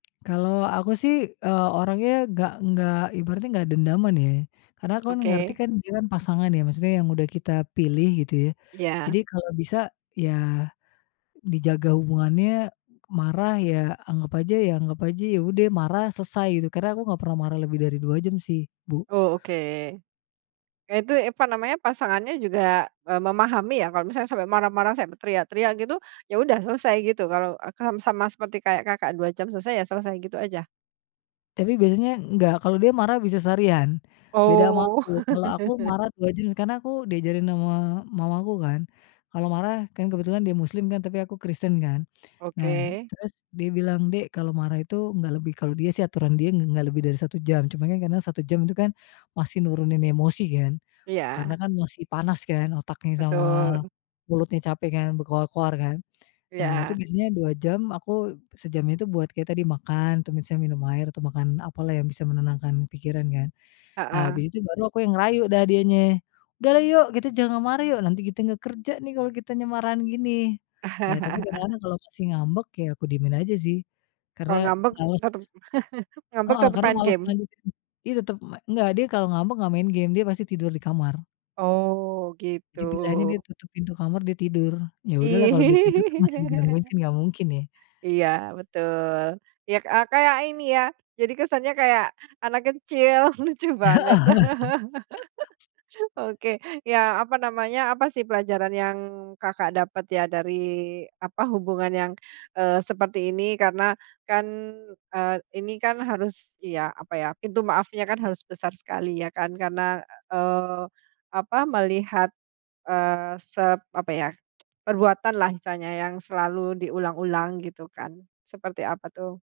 Kalau aku, sih, eee, orangnya nggak enggak, ibaratnya nggak dendaman, ye. Karena aku, kan, ngerti, Oke. kan, dia, kan, pasangan, ya. Maksudnya yang sudah kita pilih gitu, ya. Iya. Jadi kalau bisa, ya, dijaga hubungannya. Marah, ya, anggap aja ya anggap aja, ya, ude marah selesai gitu. Karena aku nggak pernah marah lebih dari 2 jam, sih, Bu. Oh, oke. Eee, itu apa namanya pasangannya juga, eee, memahami, ya, kalau misalnya sampai marah-marah, sampai teriak-teriak gitu, ya, udah selesai gitu, kalau, eee, kam sama seperti kayak Kakak 2 jam selesai, ya, selesai gitu aja? Tapi biasanya nggak, kalau dia marah bisa seharian, beda ama Oh. aku, kalau aku marah 2 jam karena aku diajarin ama mamaku, kan, kalau marah, kan, kebetulan dia muslim, kan, tapi aku kristen, kan. Nah, Oke. terus dia bilang, "Dek, kalau marah itu nggak lebih." kalau dia, sih, aturan dia ng nggak lebih dari 1 jam. Cuman, kan, karena 1 jam itu, kan, masih nurunin emosi, kan, Iya. karena, kan, masih panas, kan, otaknya sama Betul. mulutnya capek, kan, berkoar-koar, kan. Nah, itu Iya. biasanya 2 jam aku sejamnya itu buat kayak tadi makan, atau misalnya minum air atau makan apalah yang bisa menenangkan pikiran, kan. Nah, Heeh. habis itu baru aku yang ngerayu dah dienye, "Udahlah, yuk, kita jangan marah, yuk. Nanti kite nggak kerja, nih, kalau kitanya marahan gini." Ya, tapi kadang-kadang kalau masih ngambek, ya, aku diemin aja, sih, karena Kalau ngambek males tetep ngambek heeh, tetep karena main males game? ngelanjutin. Dia tetep me nggak, dia kalau ngambek nggak main game, dia pasti tidur di kamar. Oh, Jadi pilihannya dia gitu. tutup pintu kamar, dia tidur. Ya, udahlah kalau dia tidur tuh masih digangguin, kan, nggak mungkin ye. Iya, betul. Ya, k eee, kayak ini, ya. Jadi kesannya kayak anak kecil, lucu banget. Oke. Ya, apa namanya, apa, sih, pelajaran yang Kakak dapat, ya, dari apa hubungan yang, eee, seperti ini karena, kan, eee, ini, kan, harus, ya, apa, ya, pintu maafnya, kan, harus besar sekali, ya, kan, karena, eee, apa melihat, eee, sep apa, ya, perbuatanlah misalnya yang selalu diulang-ulang gitu, kan, seperti apa, tuh?